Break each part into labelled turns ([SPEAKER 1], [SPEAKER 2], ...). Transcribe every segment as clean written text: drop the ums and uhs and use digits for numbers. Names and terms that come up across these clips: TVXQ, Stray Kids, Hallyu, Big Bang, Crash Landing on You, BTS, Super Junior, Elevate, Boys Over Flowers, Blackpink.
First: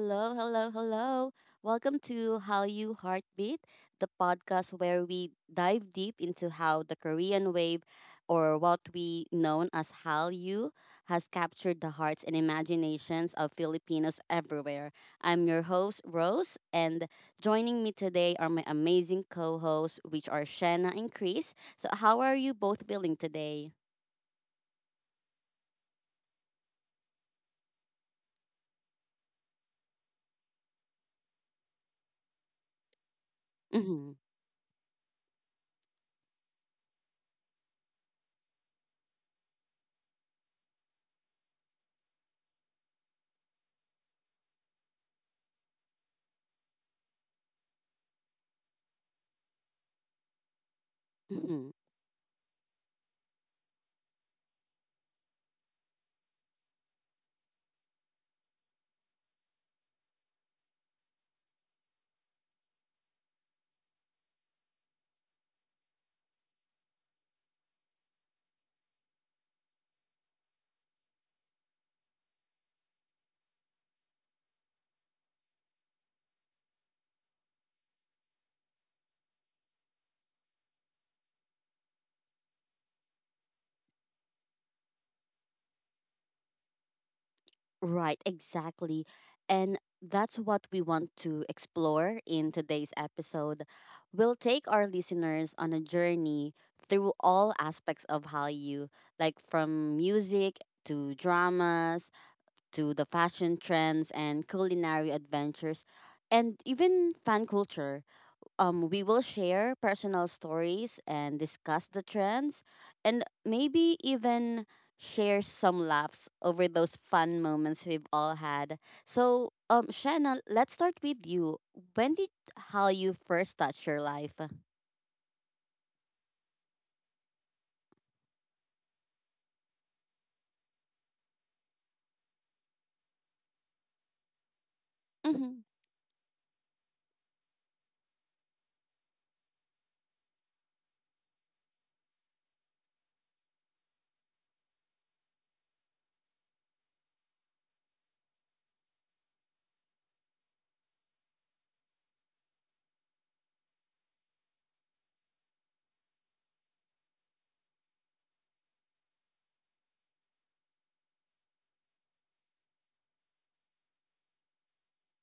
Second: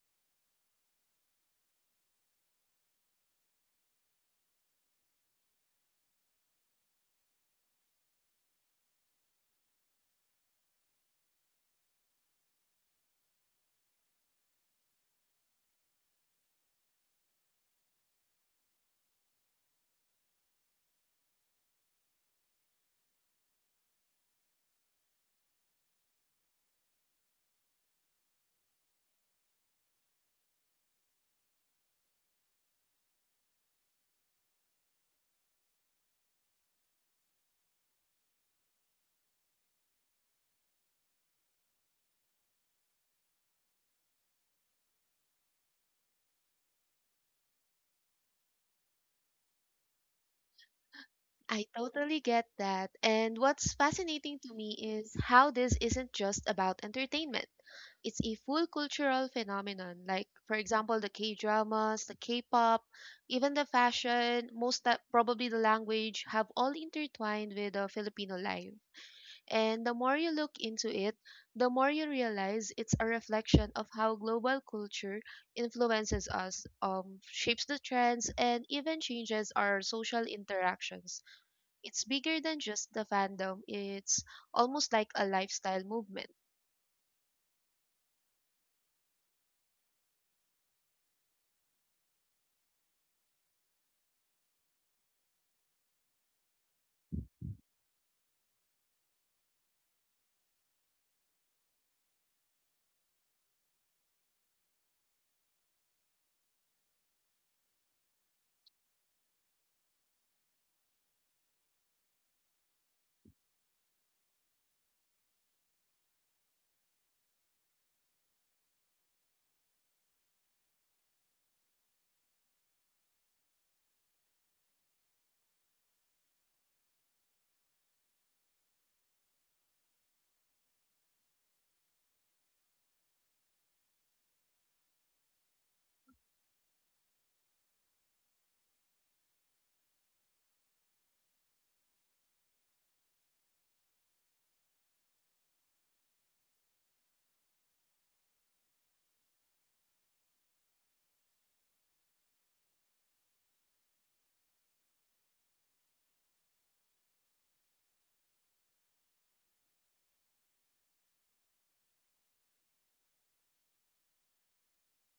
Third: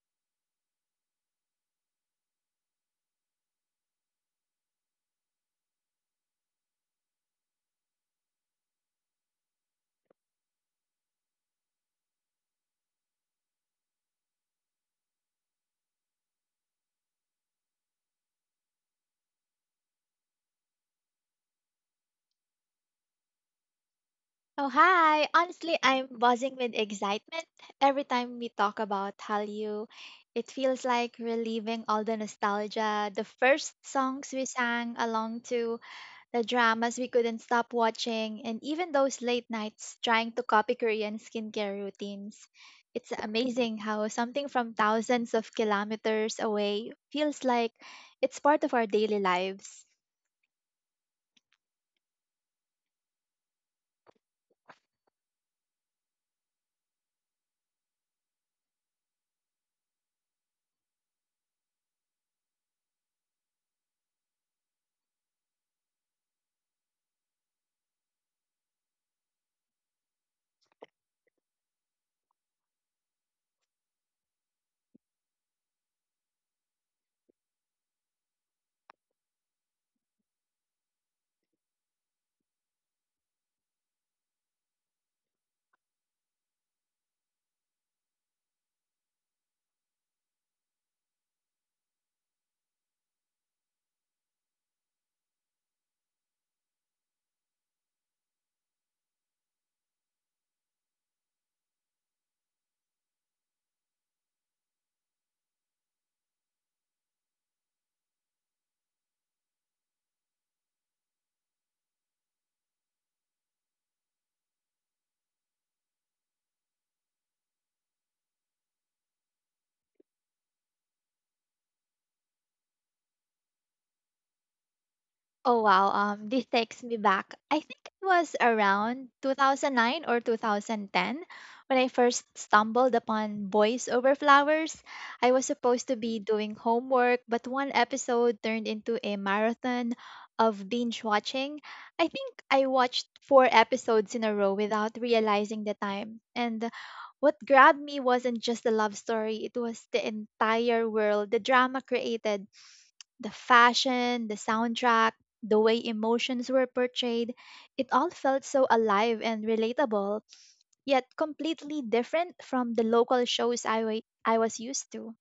[SPEAKER 1] Hello, hello, hello. Welcome to How You Heartbeat, the podcast where we dive deep into how the Korean wave, or what we know as Hallyu, has captured the hearts and imaginations of Filipinos everywhere. I'm your host, Rose, and joining me today are my amazing co hosts, which are Shanna and Chris. So, how are you both feeling today?
[SPEAKER 2] Oh, hi. Honestly, I'm buzzing with excitement every time we talk about Hallyu. It feels like reliving all the nostalgia, the first songs we sang along to, the dramas we couldn't stop watching, and even those late nights trying to copy Korean skincare routines. It's amazing how something from thousands of kilometers away feels like it's part of our daily lives.
[SPEAKER 3] I
[SPEAKER 1] Mm-hmm.
[SPEAKER 3] totally get that. And what's fascinating to me is how this isn't just about entertainment. It's a full cultural phenomenon, like, for example, the K dramas, the K pop, even the fashion, most that probably the language have all intertwined with the Filipino life. And the more you look into it, the more you realize it's a reflection of how global culture influences us, shapes the trends, and even changes our social interactions. It's bigger than just the fandom. It's almost like a lifestyle movement.
[SPEAKER 1] Right, exactly. And that's what we want to explore in today's episode. We'll take our listeners on a journey through all aspects of Hallyu, like from music to dramas to the fashion trends and culinary adventures and even fan culture. We will share personal stories and discuss the trends, and maybe even share some laughs over those fun moments we've all had. So, Shannon, let's start with you. When did how you first touch your life?
[SPEAKER 2] Oh wow, this takes me back. I think it was around 2009 or 2010 when I first stumbled upon Boys Over Flowers. I was
[SPEAKER 1] Mm-hmm.
[SPEAKER 2] supposed to be doing homework, but one episode turned into a marathon of binge watching. I think I watched four episodes in a row without realizing the time. And what grabbed me wasn't just the love story, it was the entire world, the drama created the fashion, the soundtrack, the way emotions were portrayed, it all felt so alive and relatable, yet completely different from the local shows I was used to,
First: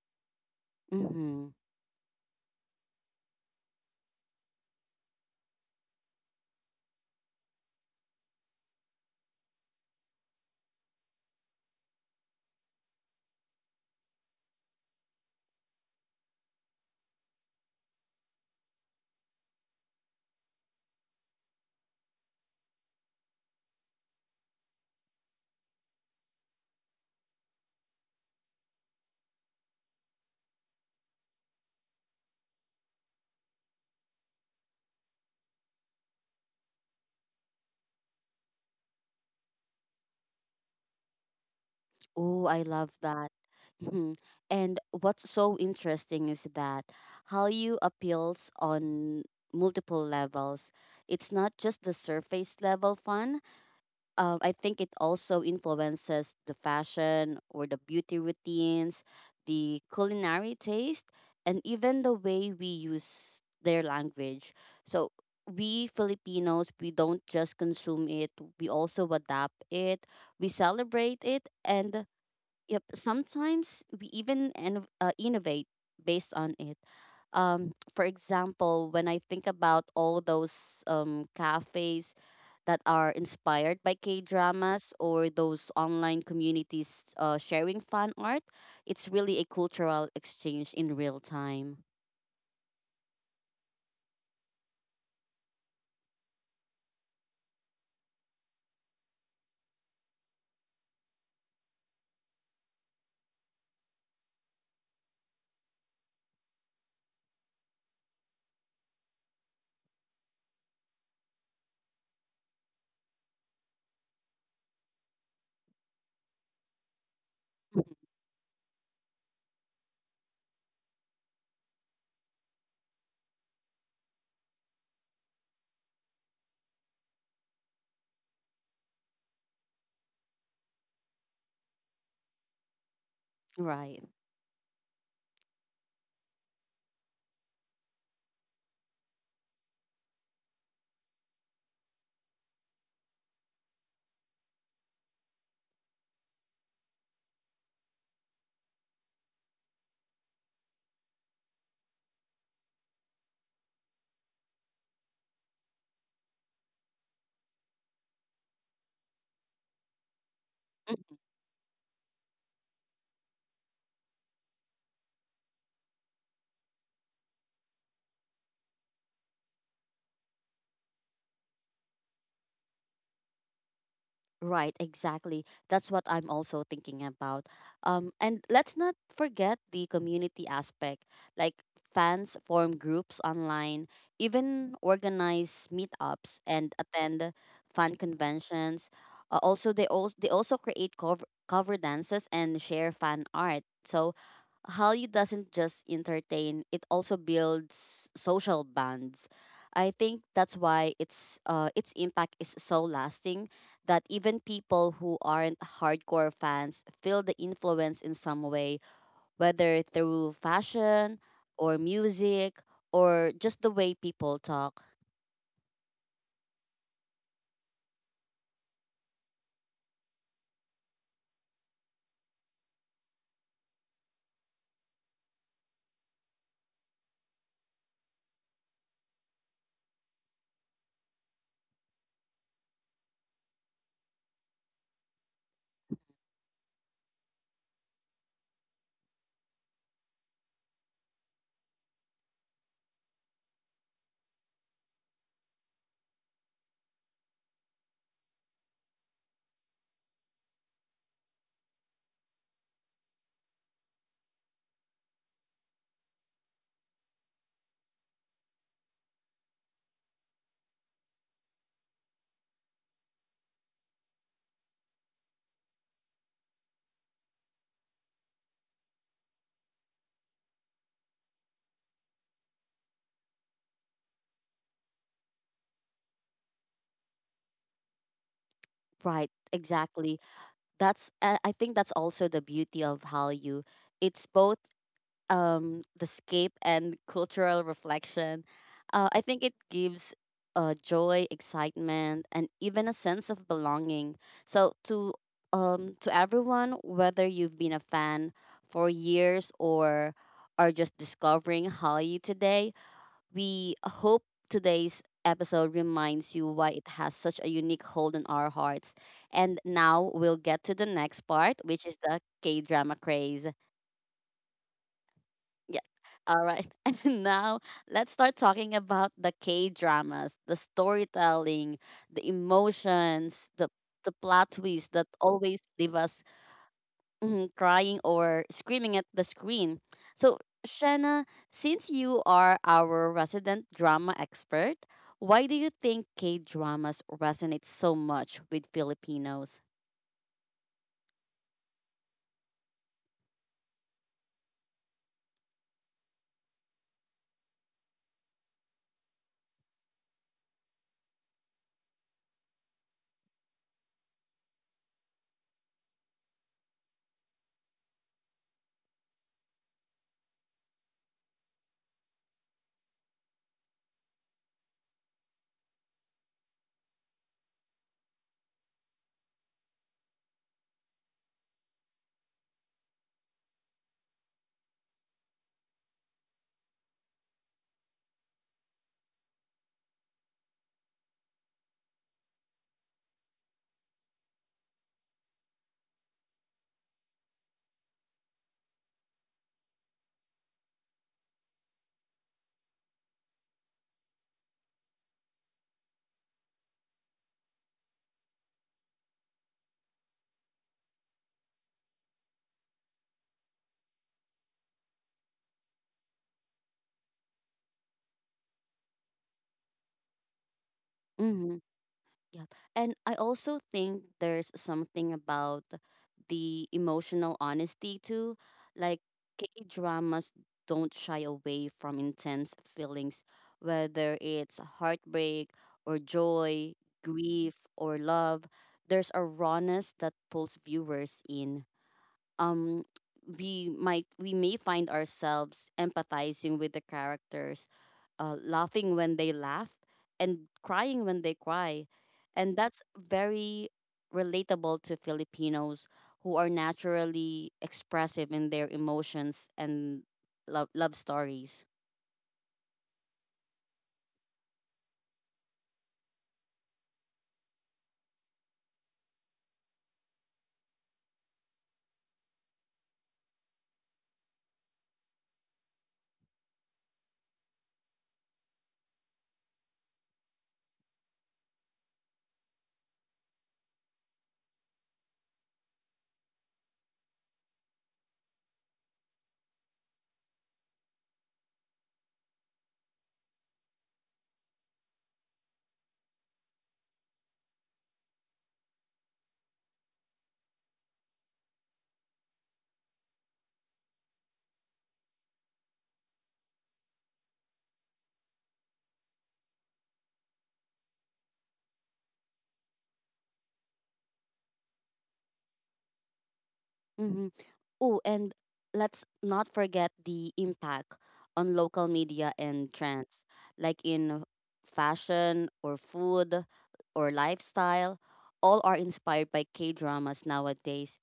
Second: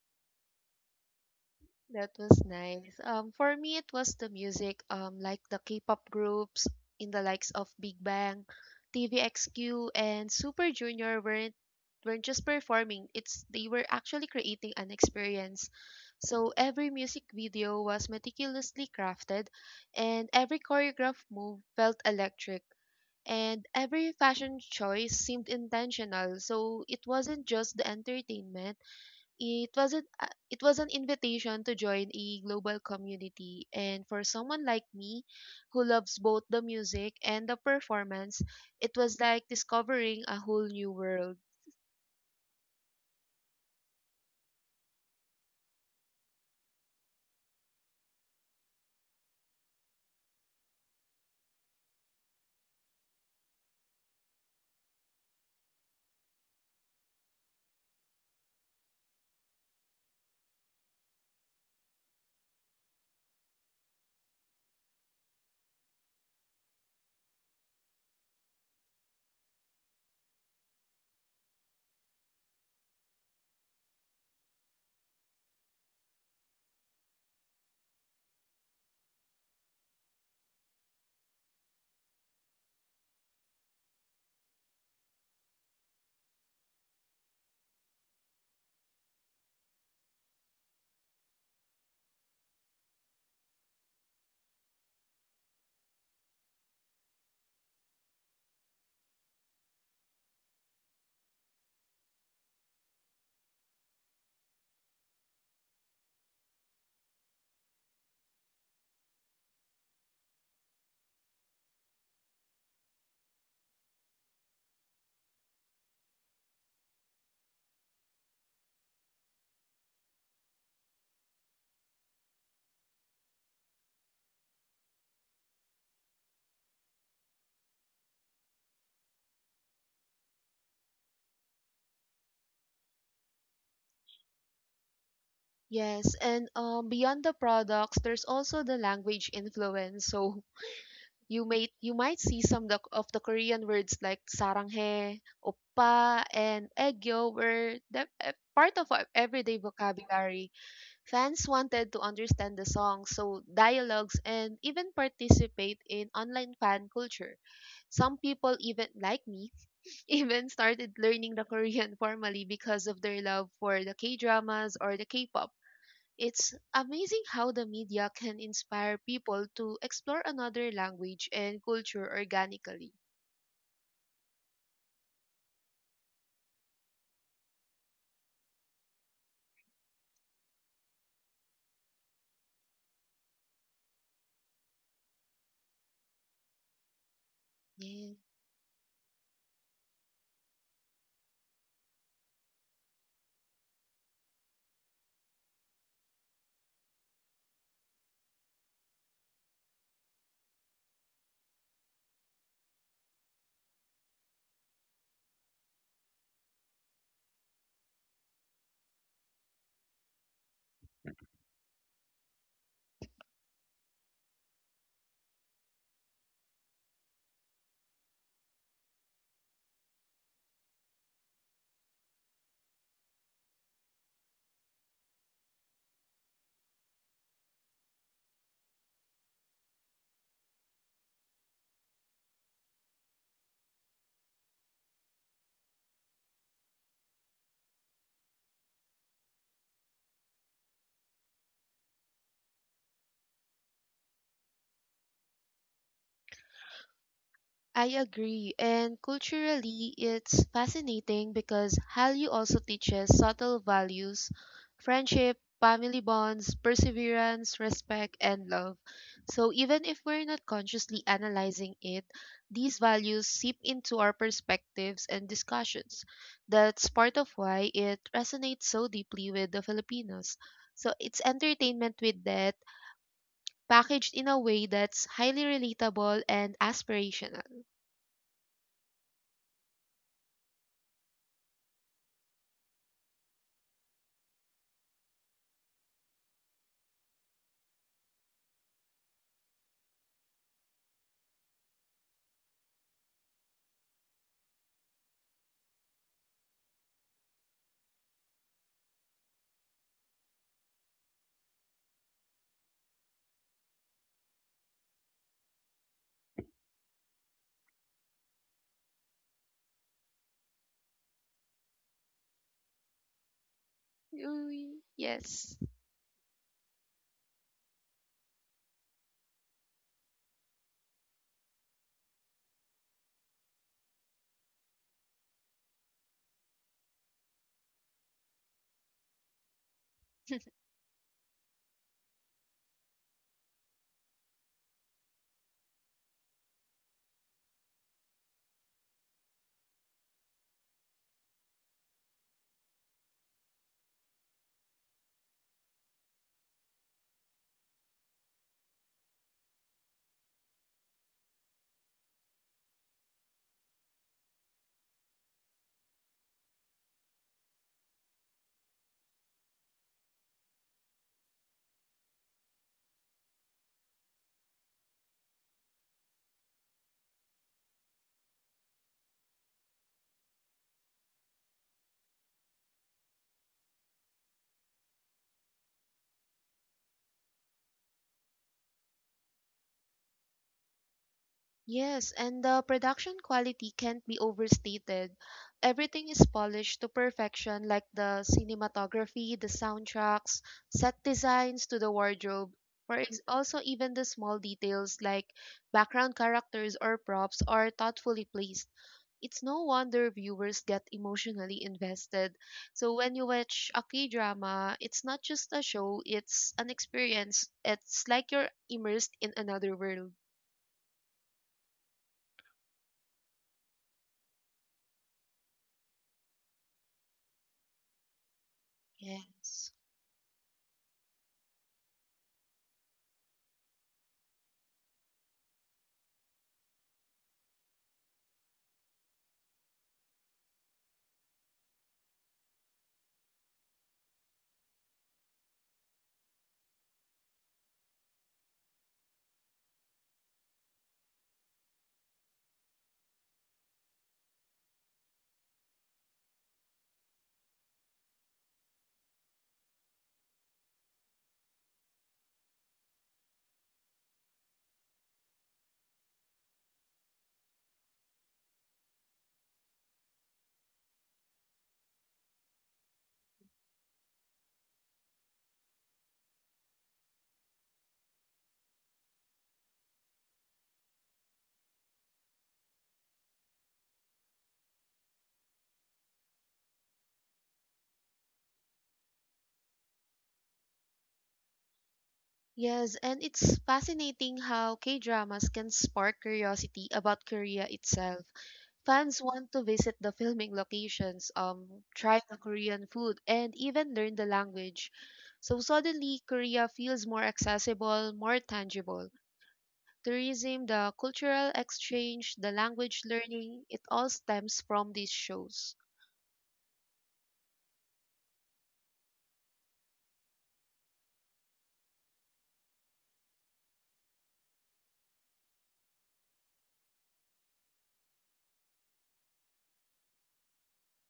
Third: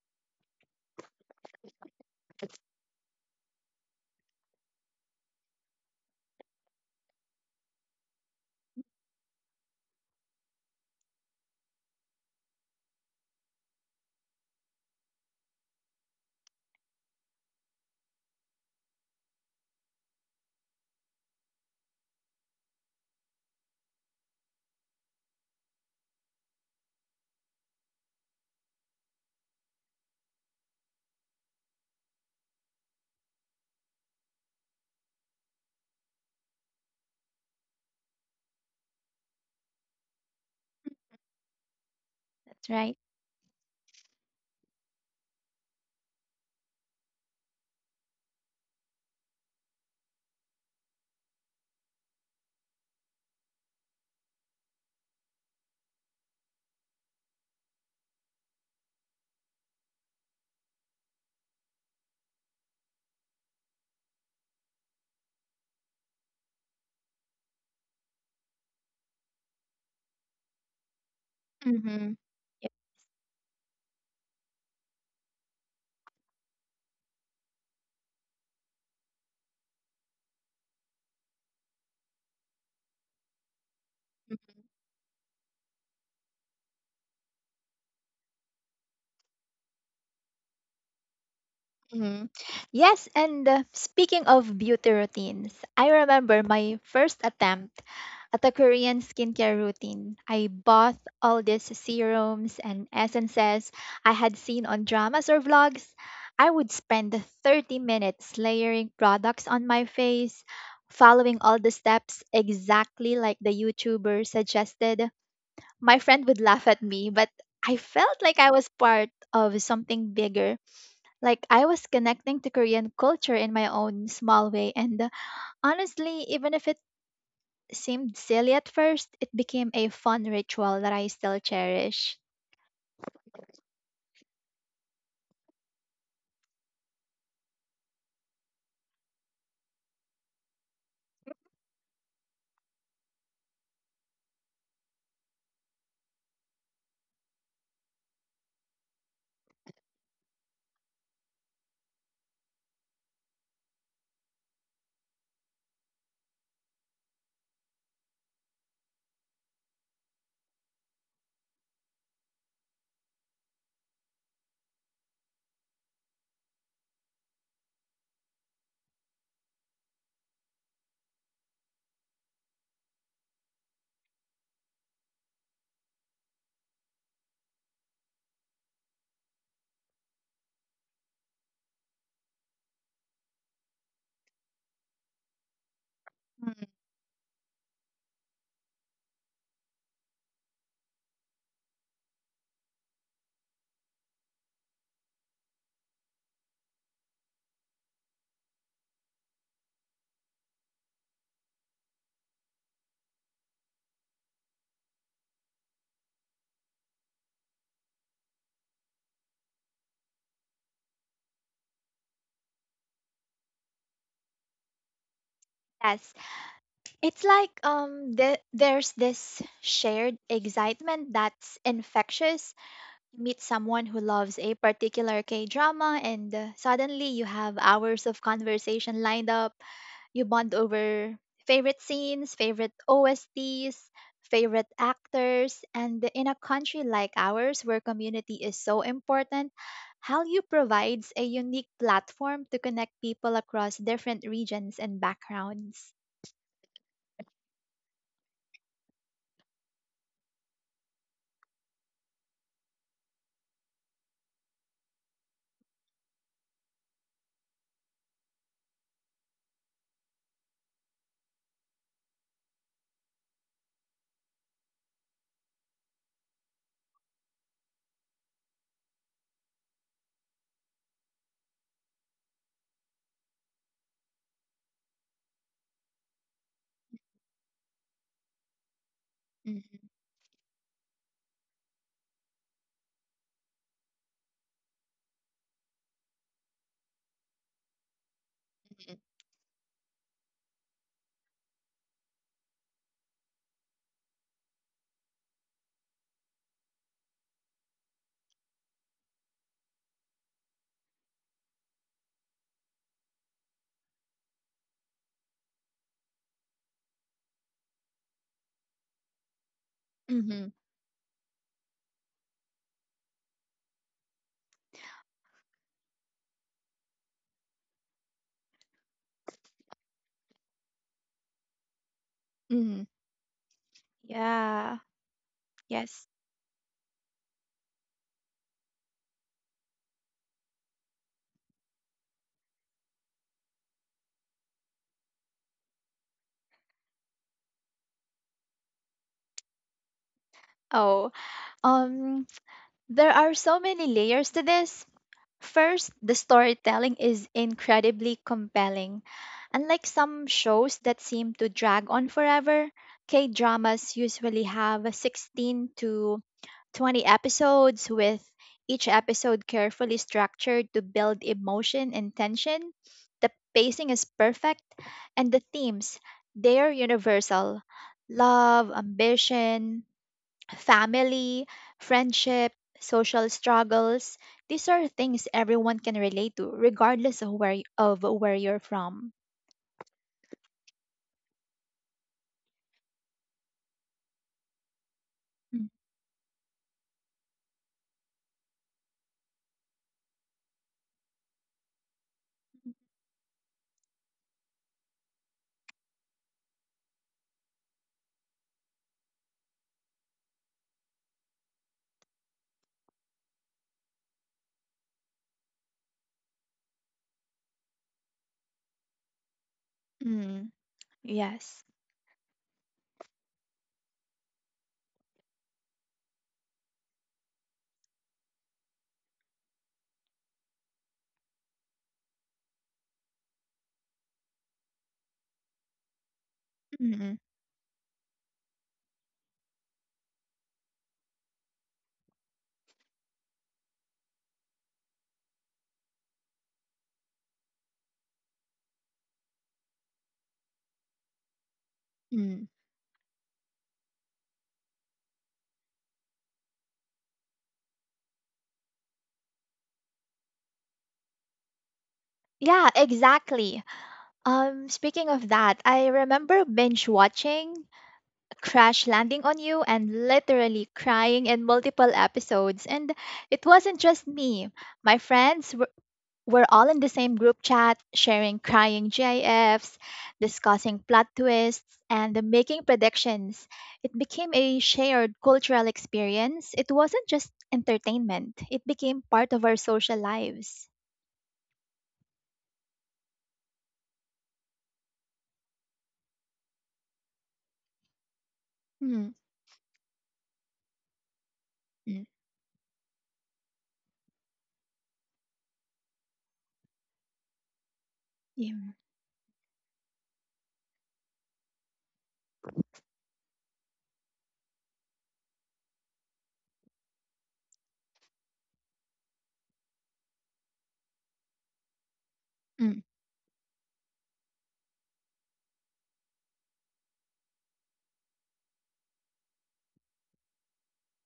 [SPEAKER 1] Mm-hmm.
[SPEAKER 3] That was nice. For me, it was the music, like the K-pop groups in the likes of Big Bang, TVXQ, and Super Junior weren't just performing. It's they were actually creating an experience. So every music video was meticulously crafted, and every choreographed move felt electric. And every fashion choice seemed intentional, so it wasn't just the entertainment, it wasn't it was an invitation to join a global community, and for someone like me who loves both the music and the performance, it was like discovering a whole new world.
[SPEAKER 1] Oh, I love
[SPEAKER 2] right?
[SPEAKER 1] that. Hmm. And what's so interesting is that how you appeals on multiple levels. It's not just the surface level fun. I think it also influences the fashion or the beauty routines, the culinary taste, and even the way we use their language. So we Filipinos, we don't just consume it, we also adapt it, we celebrate it, and
[SPEAKER 2] Mm-hmm.
[SPEAKER 1] yep, sometimes we even innovate based on it. For example, when I think about all those cafes that are inspired by K dramas or those online communities sharing fan art, it's really a cultural exchange in real time.
[SPEAKER 2] Mhm. Yes, and speaking of beauty routines, I remember my first attempt at a Korean skincare routine. I bought all these serums and essences I had seen on dramas or vlogs. I would spend 30 minutes layering products on my face, following all the steps exactly like the YouTuber suggested. My friend would laugh at me, but I felt like I was part of something bigger, like I was connecting to Korean culture in my own small way, and honestly, even if it seemed silly at first, it became a fun ritual that I still cherish.
[SPEAKER 1] Right.
[SPEAKER 3] Yes, and beyond the products there's also the language influence. So you might see some of the Korean words like saranghae, oppa, and egyo were the part of our everyday vocabulary. Fans wanted to understand the songs, so dialogues, and even participate in online fan culture. Some people even like me even started learning the Korean formally because of their love for the K-dramas or the K-pop. It's amazing how the media can inspire people to explore another language and culture organically.
[SPEAKER 1] Right, exactly. That's what I'm also thinking about. And let's not forget the community aspect. Like fans form groups online, even organize meetups
[SPEAKER 2] Mm.
[SPEAKER 1] and attend fan
[SPEAKER 3] Yes.
[SPEAKER 1] conventions. Also, they also create cover dances and share fan art. So, Hallyu doesn't just entertain; it also builds social bonds. I think that's why its impact is so lasting that even people who aren't hardcore fans feel the influence in some way, whether through fashion or music or just the way people talk.
[SPEAKER 2] Yes, it's like there's this shared excitement that's infectious. Meet someone who loves a particular K drama, and suddenly you have hours of conversation lined up. You bond over favorite scenes, favorite OSTs, favorite actors, and in a country like ours where community is so important, Hallyu provides a unique platform to connect people across different regions and backgrounds.
[SPEAKER 3] I agree. And culturally, it's fascinating because Hallyu also teaches subtle values: friendship, family bonds, perseverance, respect, and love. So even if we're not consciously analyzing it, these values seep into our perspectives and discussions. That's part of why it resonates so deeply with the Filipinos. So it's entertainment with that, packaged in a way that's highly relatable and aspirational.
[SPEAKER 1] Right,
[SPEAKER 2] Mhm,
[SPEAKER 1] exactly. That's I think that's also the beauty of Hallyu. It's both the scape and cultural reflection. I think it gives joy, excitement, and even a sense of belonging. So to everyone, whether you've been a fan for years or are just discovering Hallyu today, we hope today's episode reminds you why it has such a unique hold on our hearts. And now we'll
[SPEAKER 2] mhm,
[SPEAKER 1] get to the next part, which is the K drama craze.
[SPEAKER 3] Ooh, yes.
[SPEAKER 1] Yes. All right. And now let's start talking about the K dramas, the storytelling, the
[SPEAKER 2] mhm.
[SPEAKER 1] emotions, the plot
[SPEAKER 2] Yeah,
[SPEAKER 1] twists that always leave
[SPEAKER 2] yes.
[SPEAKER 1] us mm, crying or screaming at the screen. So, Shanna, since you are our resident drama expert, why do you think K dramas resonate so much with Filipinos?
[SPEAKER 2] Oh, um, there are so many layers to this. First, the storytelling is incredibly compelling. Unlike some shows that seem to drag on forever, K dramas usually have 16 to 20 episodes, with each episode carefully structured to build emotion and tension. The pacing is perfect, and the themes, they're universal: love, ambition, family, friendship, social struggles. These are things everyone can relate to, regardless of where you're from.
[SPEAKER 3] Yes, and the production quality can't be overstated.
[SPEAKER 2] Mm,
[SPEAKER 3] Everything is polished to perfection, like the cinematography, the soundtracks, set designs to the wardrobe. Also, even the small details like background characters or props are thoughtfully placed. It's no wonder viewers get emotionally invested. So when you watch a K-drama, it's not just a show, it's an experience. It's like you're immersed in another world.
[SPEAKER 2] mm,
[SPEAKER 1] Mm-hmm.
[SPEAKER 2] yes.
[SPEAKER 1] Yep. And I also think there's something about the emotional honesty too. Like K
[SPEAKER 3] Yes.
[SPEAKER 1] dramas don't shy away from intense feelings, whether it's heartbreak or joy,
[SPEAKER 2] Mm,
[SPEAKER 1] grief or love. There's a rawness that pulls viewers in. Um we might we may find ourselves empathizing with the characters, laughing when they laugh and crying when they cry,
[SPEAKER 2] mm.
[SPEAKER 1] and that's very relatable to Filipinos who are naturally expressive in their emotions and love stories.
[SPEAKER 2] Yeah, exactly. Speaking of that, I remember binge watching Crash Landing on You and literally crying in multiple episodes. And it wasn't just me. My friends were We're all in the same group chat, sharing crying GIFs, discussing plot twists, and making predictions. It became a shared cultural experience. It wasn't just entertainment, it became part of our social lives.
[SPEAKER 3] Yes, and it's fascinating how K-dramas can spark curiosity about Korea itself.
[SPEAKER 2] Mm,
[SPEAKER 3] Fans want to visit the filming locations,
[SPEAKER 2] mm,
[SPEAKER 3] try the Korean food, and even learn the language. So suddenly, Korea feels more accessible, more
[SPEAKER 2] yeah,
[SPEAKER 3] tangible. Tourism, the cultural exchange, the language learning, it all stems from these shows.
[SPEAKER 1] Mm-hmm. Oh, and let's not forget the impact on local media and
[SPEAKER 2] mm.
[SPEAKER 1] trends, like in fashion or food or lifestyle. All are inspired by K dramas nowadays.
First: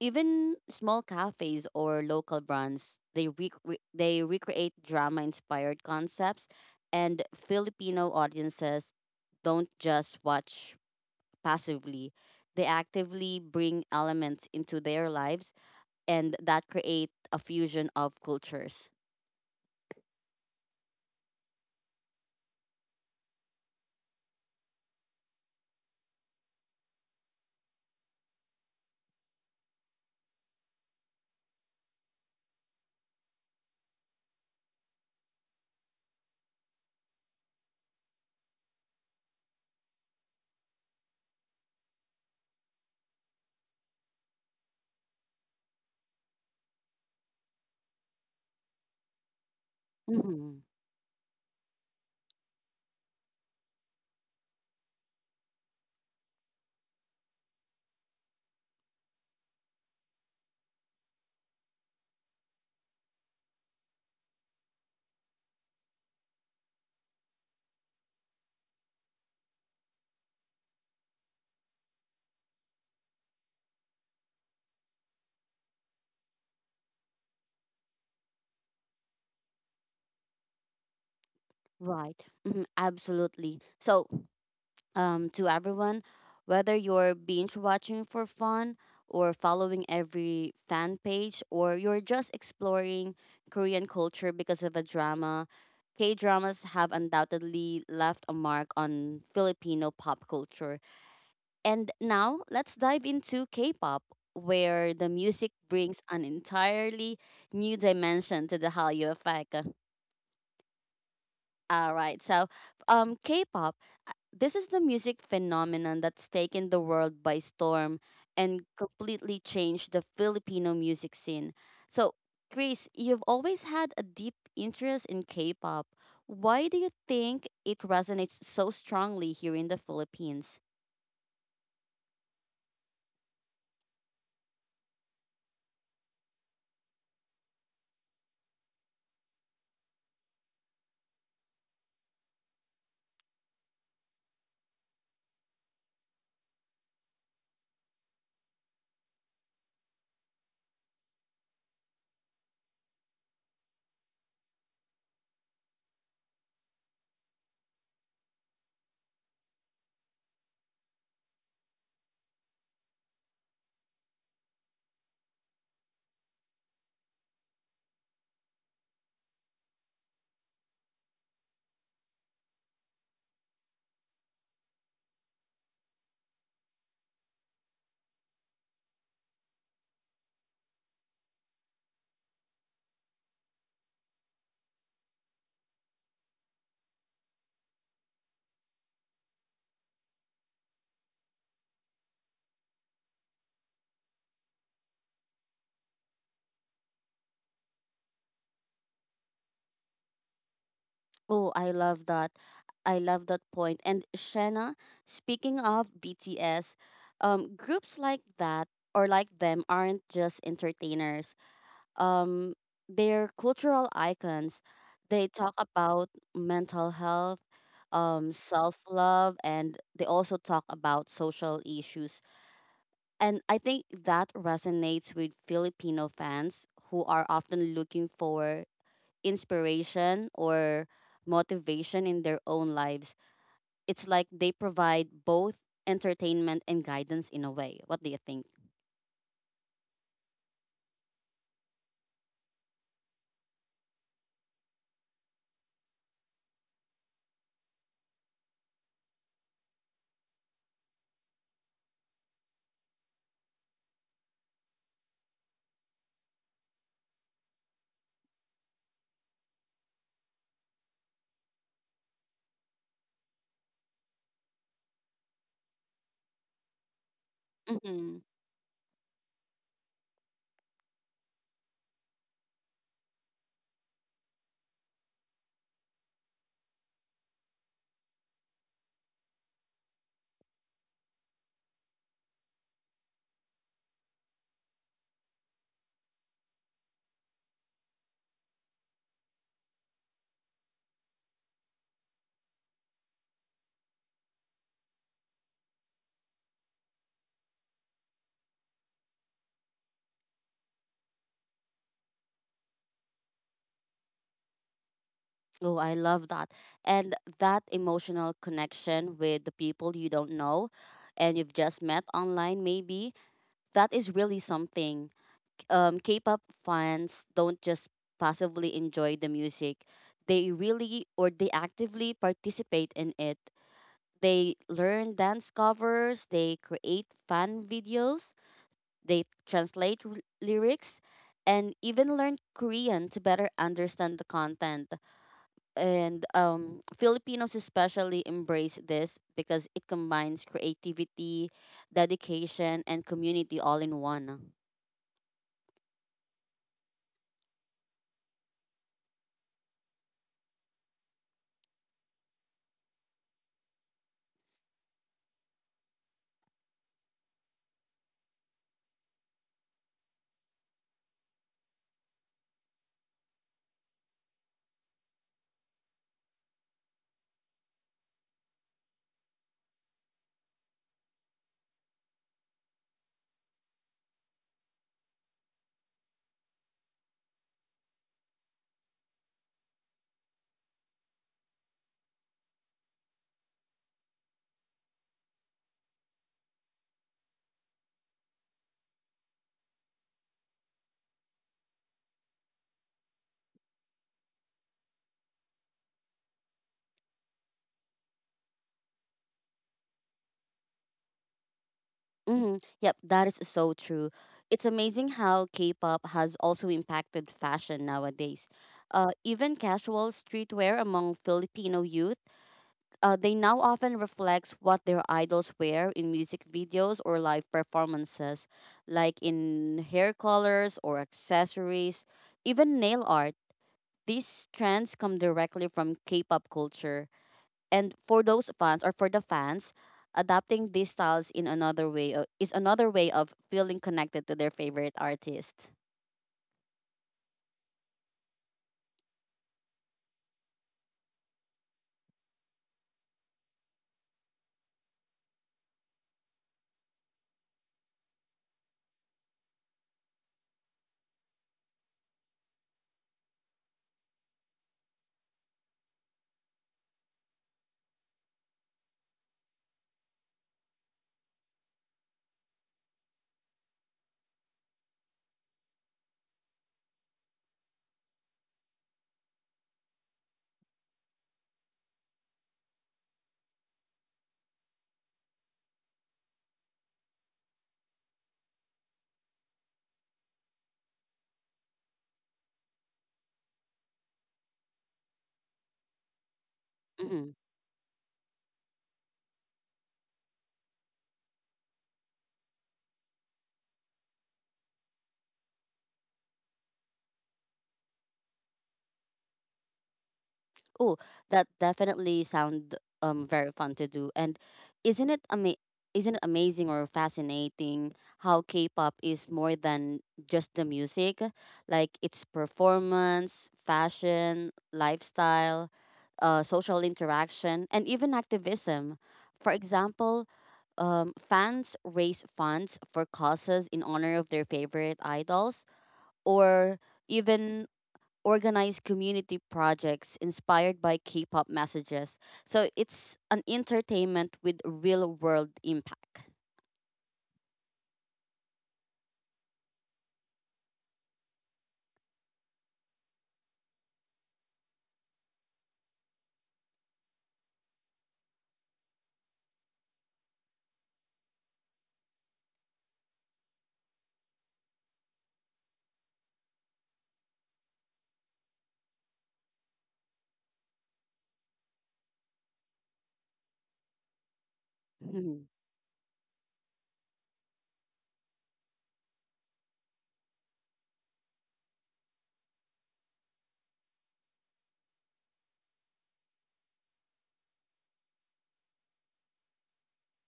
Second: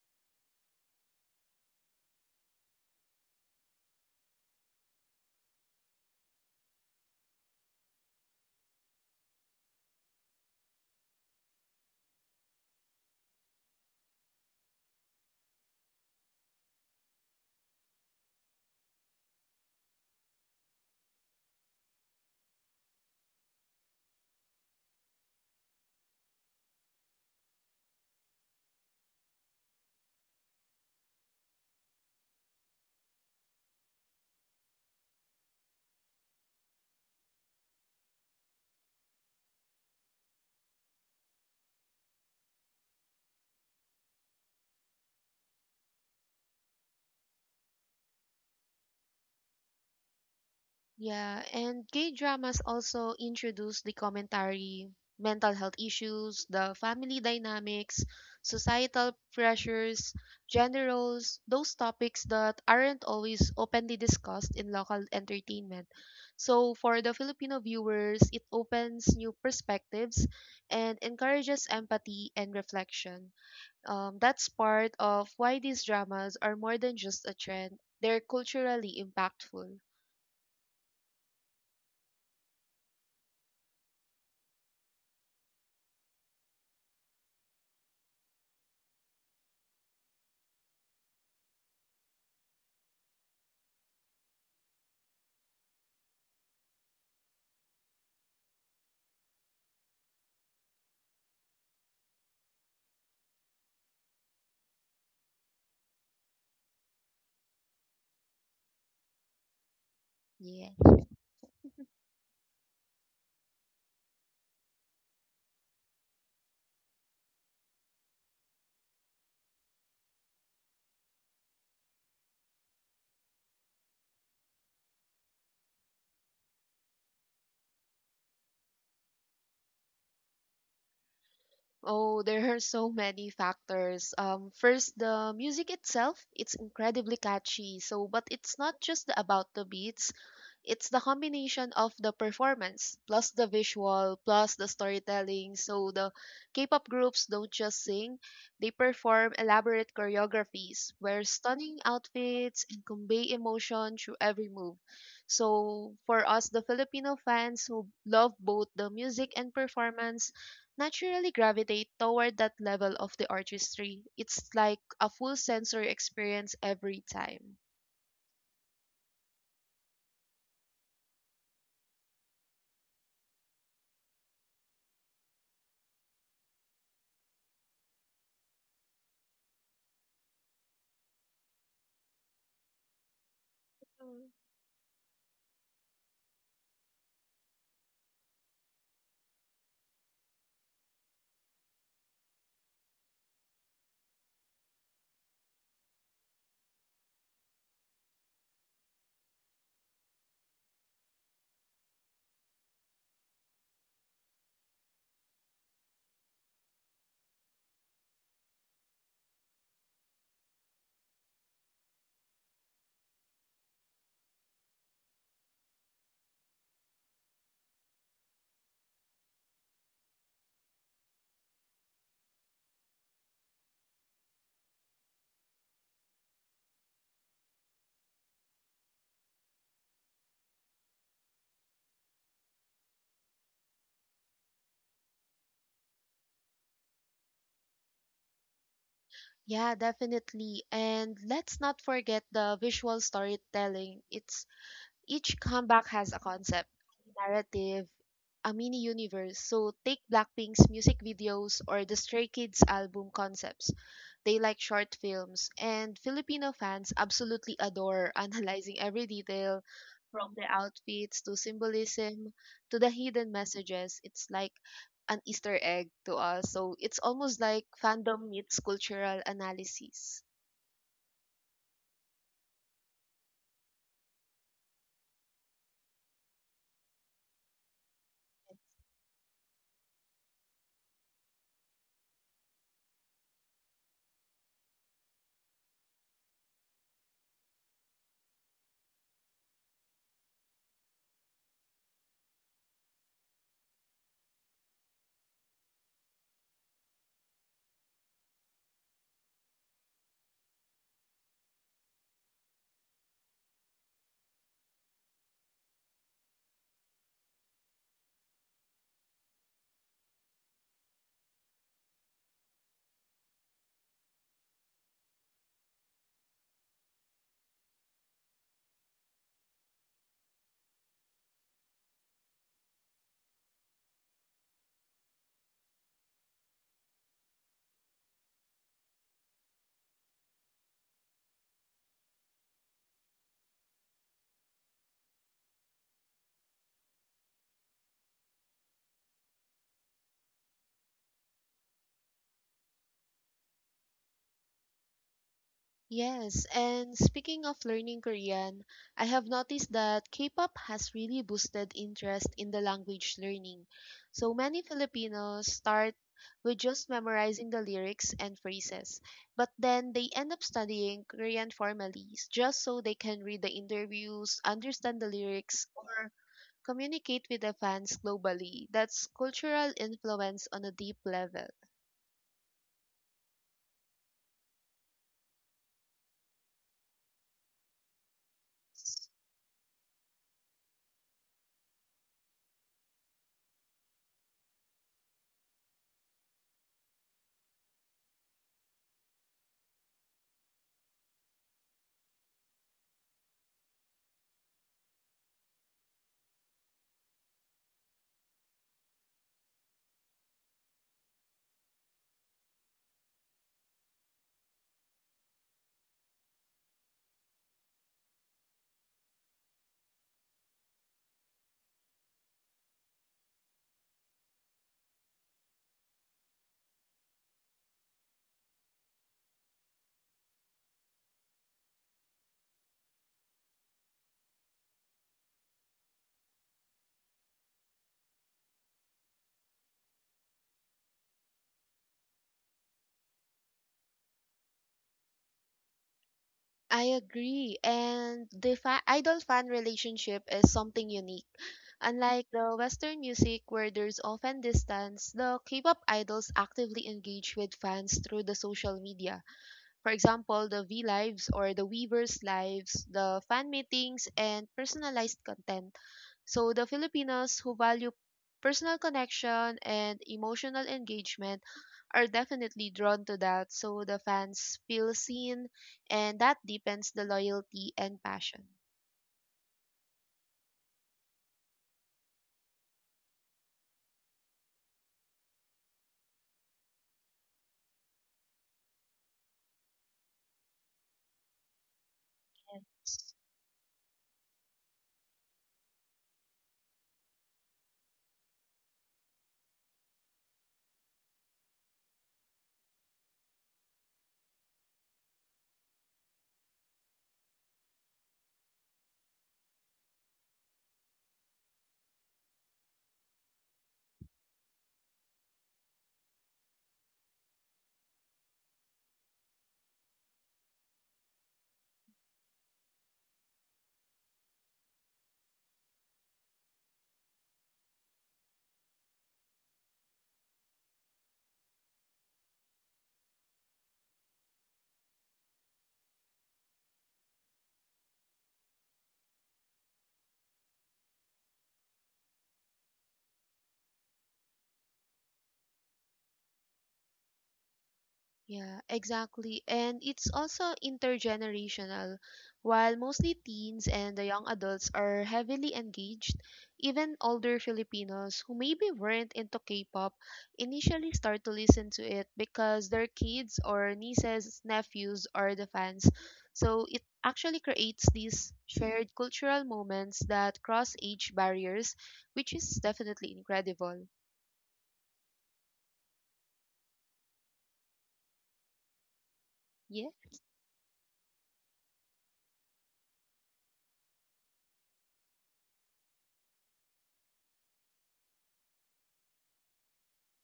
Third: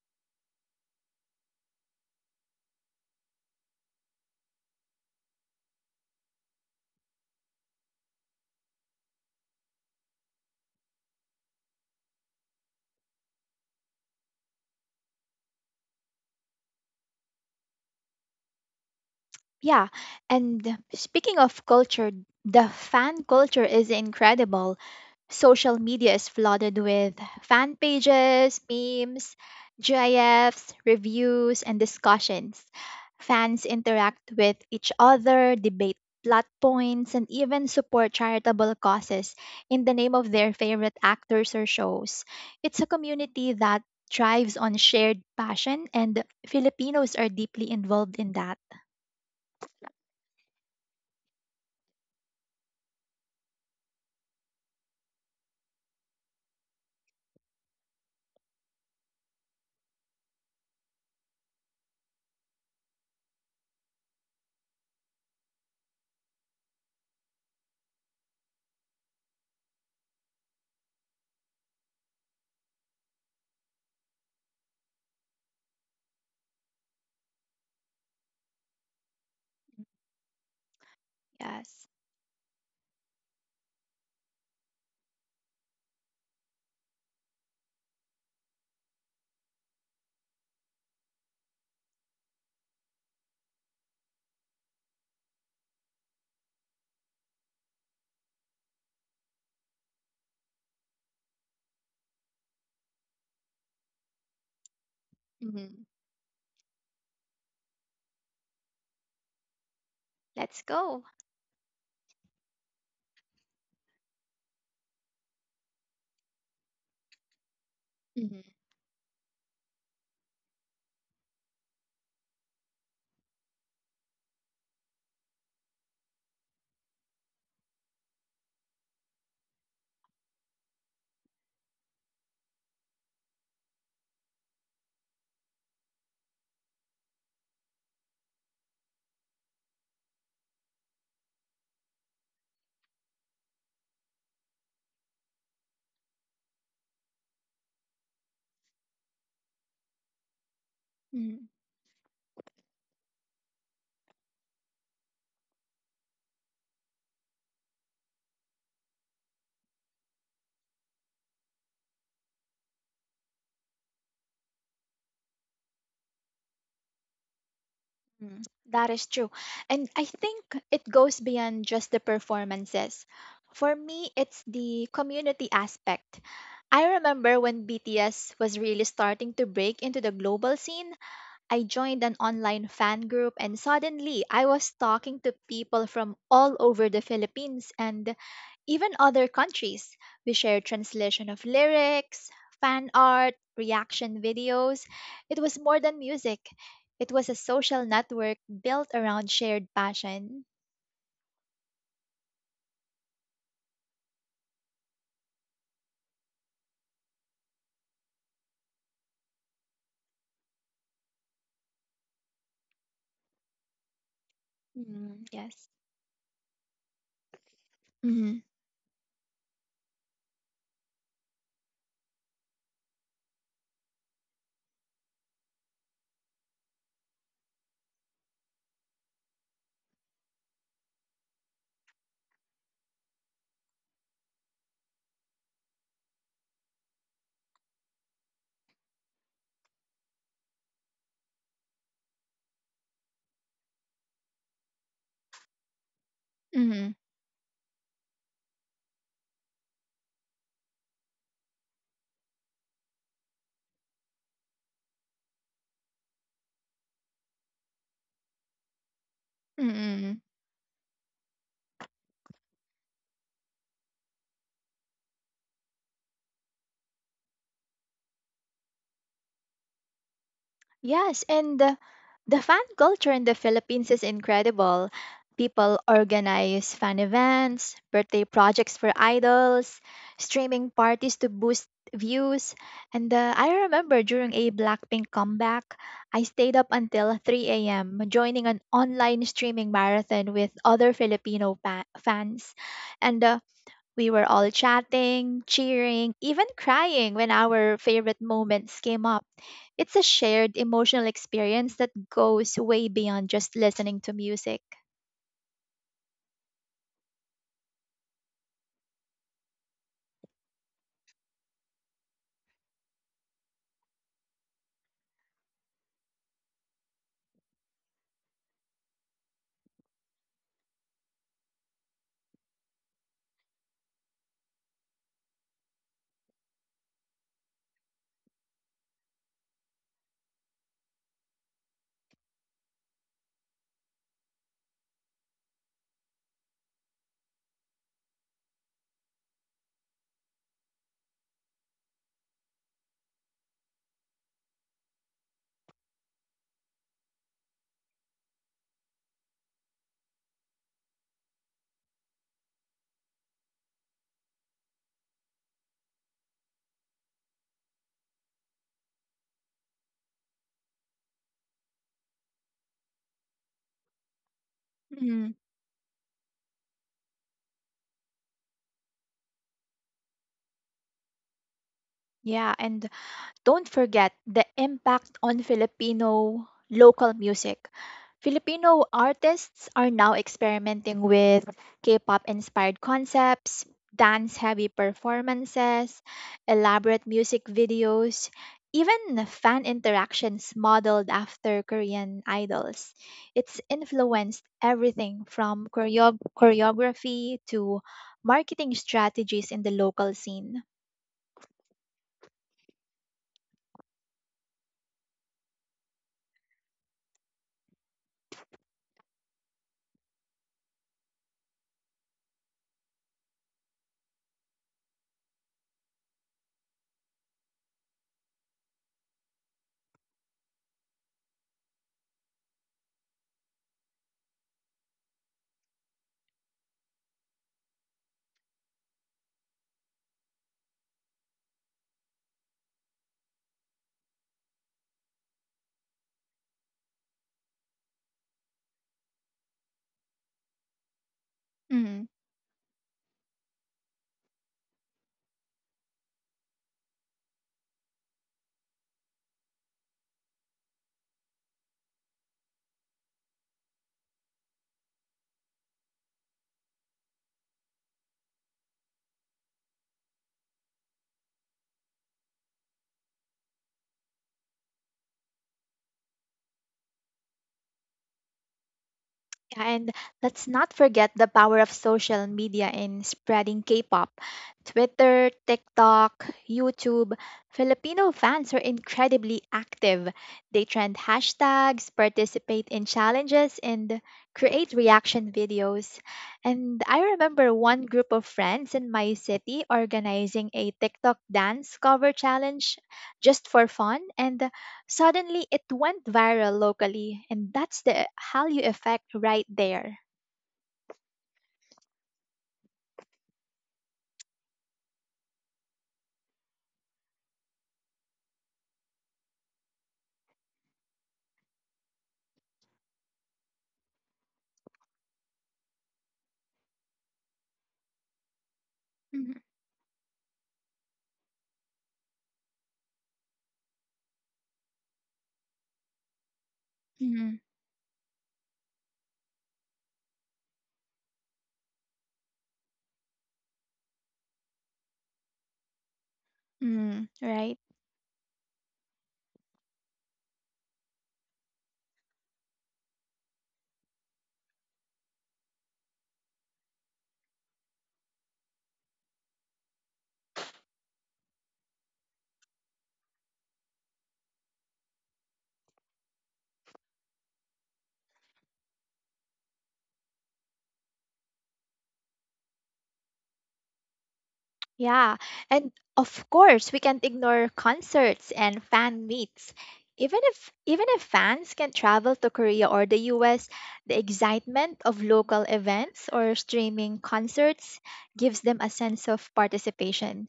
[SPEAKER 1] Even small cafes or local brands, they they recreate drama inspired concepts, and Filipino audiences don't just watch passively; they actively bring elements into their lives and that create a fusion of cultures.
[SPEAKER 2] Yeah, and speaking of culture, the fan culture is incredible. Social media is flooded with fan pages, memes, GIFs, reviews, and discussions. Fans interact with each other, debate plot points, and even support charitable causes in the name of their favorite actors or shows. It's a community that thrives on shared passion, and Filipinos are deeply involved in that.
[SPEAKER 1] Hmm.
[SPEAKER 3] Yeah, and gay dramas also introduce the commentary, mental health issues, the family dynamics, societal pressures, gender roles, those topics that aren't always openly discussed in local entertainment. So, for the Filipino viewers, it opens new perspectives and encourages empathy and reflection. That's part of why these dramas are more than just a trend, they're culturally impactful.
[SPEAKER 2] Yes.
[SPEAKER 1] Right. Hmm. Absolutely. So, to everyone, whether you're binge watching for fun or following every fan page or you're just exploring Korean culture because of a drama, K dramas have undoubtedly left a mark on Filipino pop culture. And now let's dive into K pop, where the music
[SPEAKER 2] Hmm.
[SPEAKER 1] brings an entirely new dimension to the Hallyu effect.
[SPEAKER 2] Let's
[SPEAKER 3] Yes.
[SPEAKER 2] go.
[SPEAKER 1] All right, so K pop, this is the music phenomenon that's taken the world by storm
[SPEAKER 2] Hmm.
[SPEAKER 1] and completely changed the Filipino music scene. So, Chris, you've always had a deep interest in K pop. Why do you think it resonates so strongly here in the Philippines?
[SPEAKER 3] Oh, there are so many factors. First, the music itself, it's incredibly catchy. So, but it's not about the beats. It's the combination of the performance plus the visual plus the storytelling. So the K-pop groups don't just sing, they perform elaborate choreographies, wear
[SPEAKER 2] Hmm.
[SPEAKER 3] stunning outfits, and convey emotion through every move. So for us, the Filipino fans who love both the music and performance naturally gravitate toward that level of the artistry. It's like a full sensory experience every time.
[SPEAKER 2] Mm. That is true. And I think it goes beyond just the performances. For me, it's the community aspect. I remember when BTS was really starting to break into the global scene, I joined an online fan group and suddenly
[SPEAKER 3] Mm.
[SPEAKER 2] I was talking to people from all over the Philippines and even other countries. We shared translation of lyrics, fan art, reaction videos. It was more than music. It was a social network built around shared passion.
[SPEAKER 1] Oh, I love that. I love that point. And Shanna, speaking of BTS, groups like that or like them aren't just entertainers. Um, they're cultural icons.
[SPEAKER 2] Mm,
[SPEAKER 1] They talk
[SPEAKER 2] yes.
[SPEAKER 1] about mental health,
[SPEAKER 2] Mm-hmm.
[SPEAKER 1] self love, and they also talk about social issues. And I think that resonates with Filipino fans who are often looking for inspiration or motivation in their own lives. It's like they provide both entertainment and guidance in a way. What do you think?
[SPEAKER 3] Yeah, definitely. And let's not forget the visual storytelling. It's each comeback has a concept, narrative, a mini universe. So take Blackpink's music videos or the Stray Kids album concepts. They like short films, and Filipino fans absolutely adore analyzing every detail
[SPEAKER 2] Mm-hmm.
[SPEAKER 3] from the outfits to symbolism to the hidden messages. It's like an Easter egg to us. So it's almost like
[SPEAKER 1] Mm-hmm.
[SPEAKER 3] fandom meets cultural analysis.
[SPEAKER 2] Yes, and the fan culture in the Philippines is incredible. People organize fan events, birthday projects for idols, streaming parties to boost views. And I remember during a Blackpink comeback, I stayed up until 3 a.m., joining an online streaming marathon with other fans. And we were all chatting, cheering, even crying when our favorite moments came up. It's a shared emotional experience that goes way beyond just listening to music.
[SPEAKER 1] Oh, I love that. And that emotional connection with the people you don't know and you've just met online, maybe, that is really something. K pop fans don't just passively enjoy the music, they really or they actively participate in it. They learn dance covers, they create fan videos, they translate lyrics, and even learn Korean to better understand the content. And Filipinos especially embrace this because it combines creativity, dedication, and community all in one.
[SPEAKER 3] Yes, and speaking of learning Korean, I have noticed that K-pop has really boosted interest in the language learning. So many Filipinos start with just memorizing the lyrics and phrases, but then they end up studying Korean formally just so they can read the interviews, understand the
[SPEAKER 2] Mhm.
[SPEAKER 3] lyrics, or communicate with the fans globally. That's cultural influence on a deep level.
[SPEAKER 2] Yeah, and don't forget the impact on Filipino local music. Filipino artists are now experimenting with K pop inspired concepts, dance heavy performances, elaborate music videos, even fan interactions modeled after Korean idols. It's influenced everything from choreography to marketing strategies in the local scene.
[SPEAKER 1] Hmm. Yep, that is so true. It's amazing how K pop has also impacted fashion nowadays. Even casual streetwear among Filipino youth, they now often reflect what their idols wear in music videos or live performances, like in hair colors or accessories, even nail art. These trends come directly from K pop culture. And for those fans or for the fans, adapting these styles in another way is another way of feeling connected to their favorite artist.
[SPEAKER 3] I agree. And the idol fan relationship is something unique.
[SPEAKER 2] Mhm.
[SPEAKER 3] Unlike the Western music, where there's often distance, the K pop idols actively engage with fans through the social media. For example, the V Lives or the Weavers Lives, the fan meetings, and personalized content. So the Filipinos who value personal connection and emotional engagement are definitely drawn to that, so the fans feel seen, and that deepens the loyalty and passion.
[SPEAKER 2] Yeah, and let's not forget the power of social media in spreading K pop. Twitter, TikTok, YouTube, Filipino fans are incredibly active. They trend hashtags, participate in challenges, and create reaction videos. And I remember one group of friends in my city organizing a TikTok dance cover challenge just for fun, and suddenly, it went viral locally, and that's the Hallyu effect right there.
[SPEAKER 1] Oh, that definitely sound very fun to do. And isn't it ama- isn't it amazing or fascinating how K-pop is more than just the music? Like it's performance, fashion, lifestyle, social interaction, and even activism. For example, fans raise funds for causes in honor of their favorite idols, or
[SPEAKER 2] Mm-hmm.
[SPEAKER 1] even organize community projects inspired by K pop messages. So it's an entertainment with real world impact.
[SPEAKER 2] Mm. Right.
[SPEAKER 3] Yeah, exactly. And it's also intergenerational. While mostly teens and the young adults are heavily engaged, even older Filipinos who maybe weren't into K-pop initially start to listen to it because their kids or nieces, nephews are the fans. So it actually creates these shared cultural moments that cross age barriers, which is definitely incredible.
[SPEAKER 2] Yeah,
[SPEAKER 1] Mhm.
[SPEAKER 2] and of course, we can't ignore concerts and fan meets.
[SPEAKER 3] Yeah.
[SPEAKER 2] Even if fans can travel to Korea or the US, the excitement of local events or streaming concerts gives them a sense of participation.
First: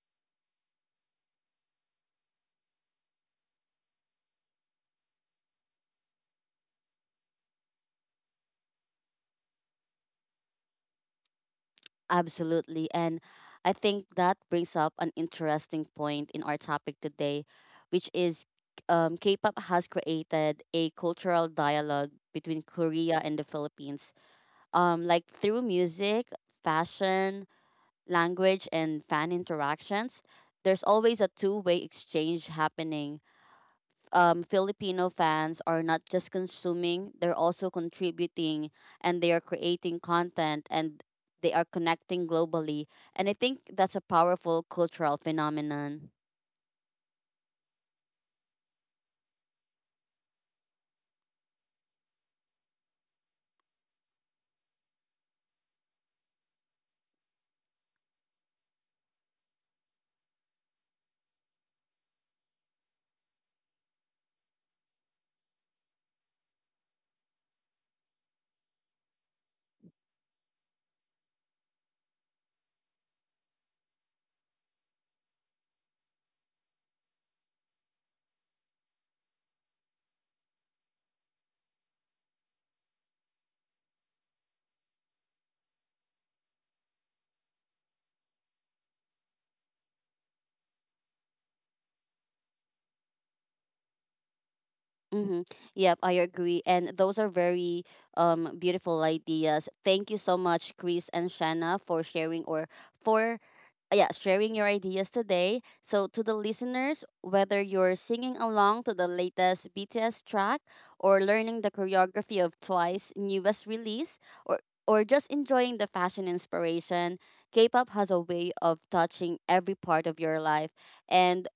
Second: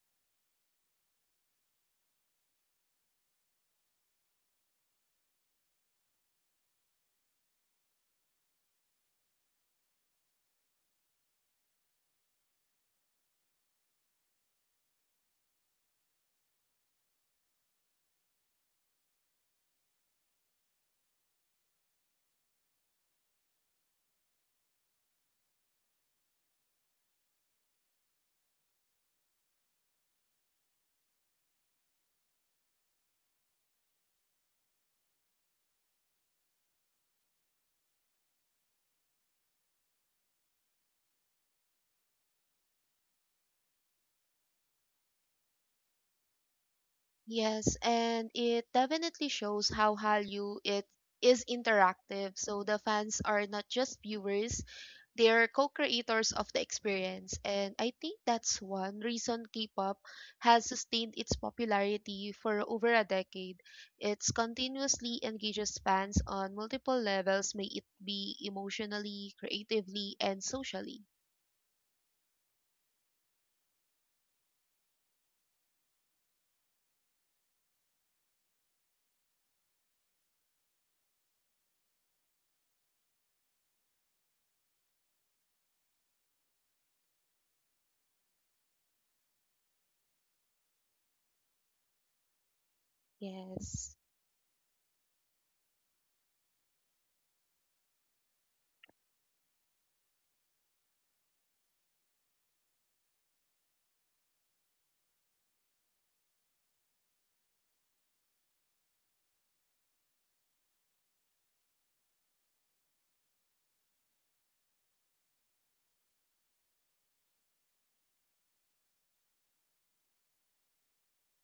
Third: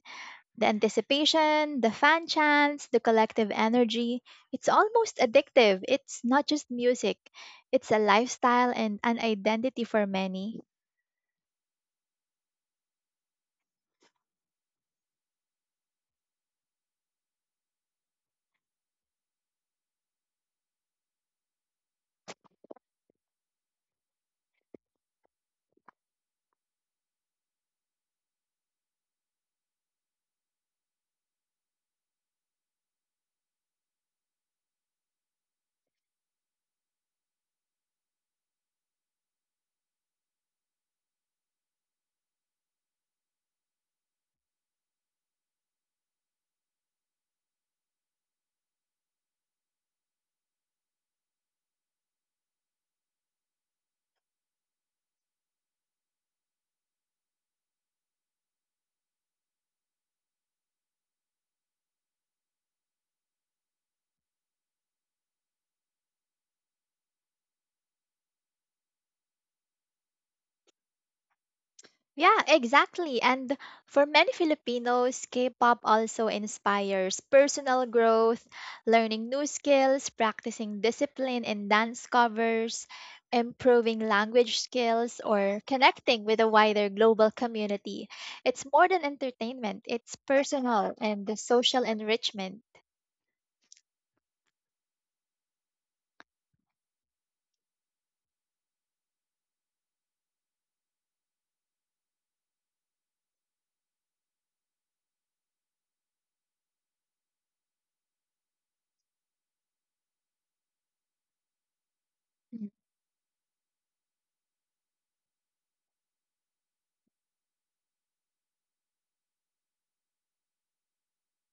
[SPEAKER 2] The anticipation, the fan chants, the collective energy, it's almost addictive. It's not just music, it's a lifestyle and an identity for many.
[SPEAKER 1] Absolutely. And I think that brings up an interesting point in our topic today, which is K pop has created a cultural dialogue between Korea and the Philippines, like through music, fashion, language, and fan interactions. There's always a two-way exchange happening. Filipino fans are not just consuming, they're also contributing and they are creating content and they are connecting globally. And I think that's a powerful cultural phenomenon.
[SPEAKER 3] Yes, and it definitely shows how Hallyu it is interactive. So the fans are not just viewers, they're co-creators of the experience. And I think that's one reason K-pop has sustained its popularity for over a decade. It continuously engages fans on multiple levels, may it be emotionally, creatively, and socially.
[SPEAKER 2] Yeah, exactly. And for many Filipinos, K-pop also inspires personal growth, learning new skills, practicing discipline in dance covers, improving language skills, or connecting with a wider global community. It's more than entertainment, it's personal and the social enrichment.
[SPEAKER 3] Yes.
[SPEAKER 1] Mm-hmm. Yep, I agree. And those are very beautiful ideas. Thank you so much, Chris and Shanna, for sharing or for yeah, sharing your ideas today. So, to the listeners, whether you're singing along to the latest BTS track or learning the choreography of
[SPEAKER 2] Mhm.
[SPEAKER 1] Twice's newest release or just enjoying the fashion inspiration, K-pop has a way of touching every part of your life. And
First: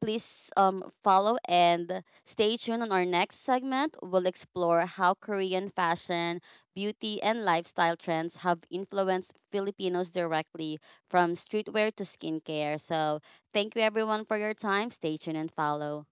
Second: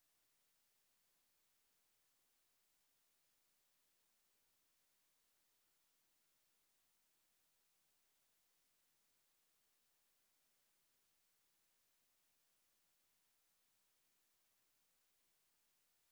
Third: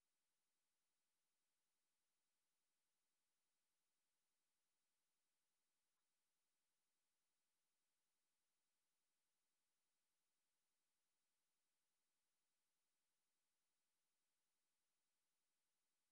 [SPEAKER 1] please follow and stay tuned on our next segment. We'll explore how Korean fashion, beauty, and lifestyle trends have influenced Filipinos directly from streetwear to skincare. So, thank you everyone for your time. Stay tuned and follow.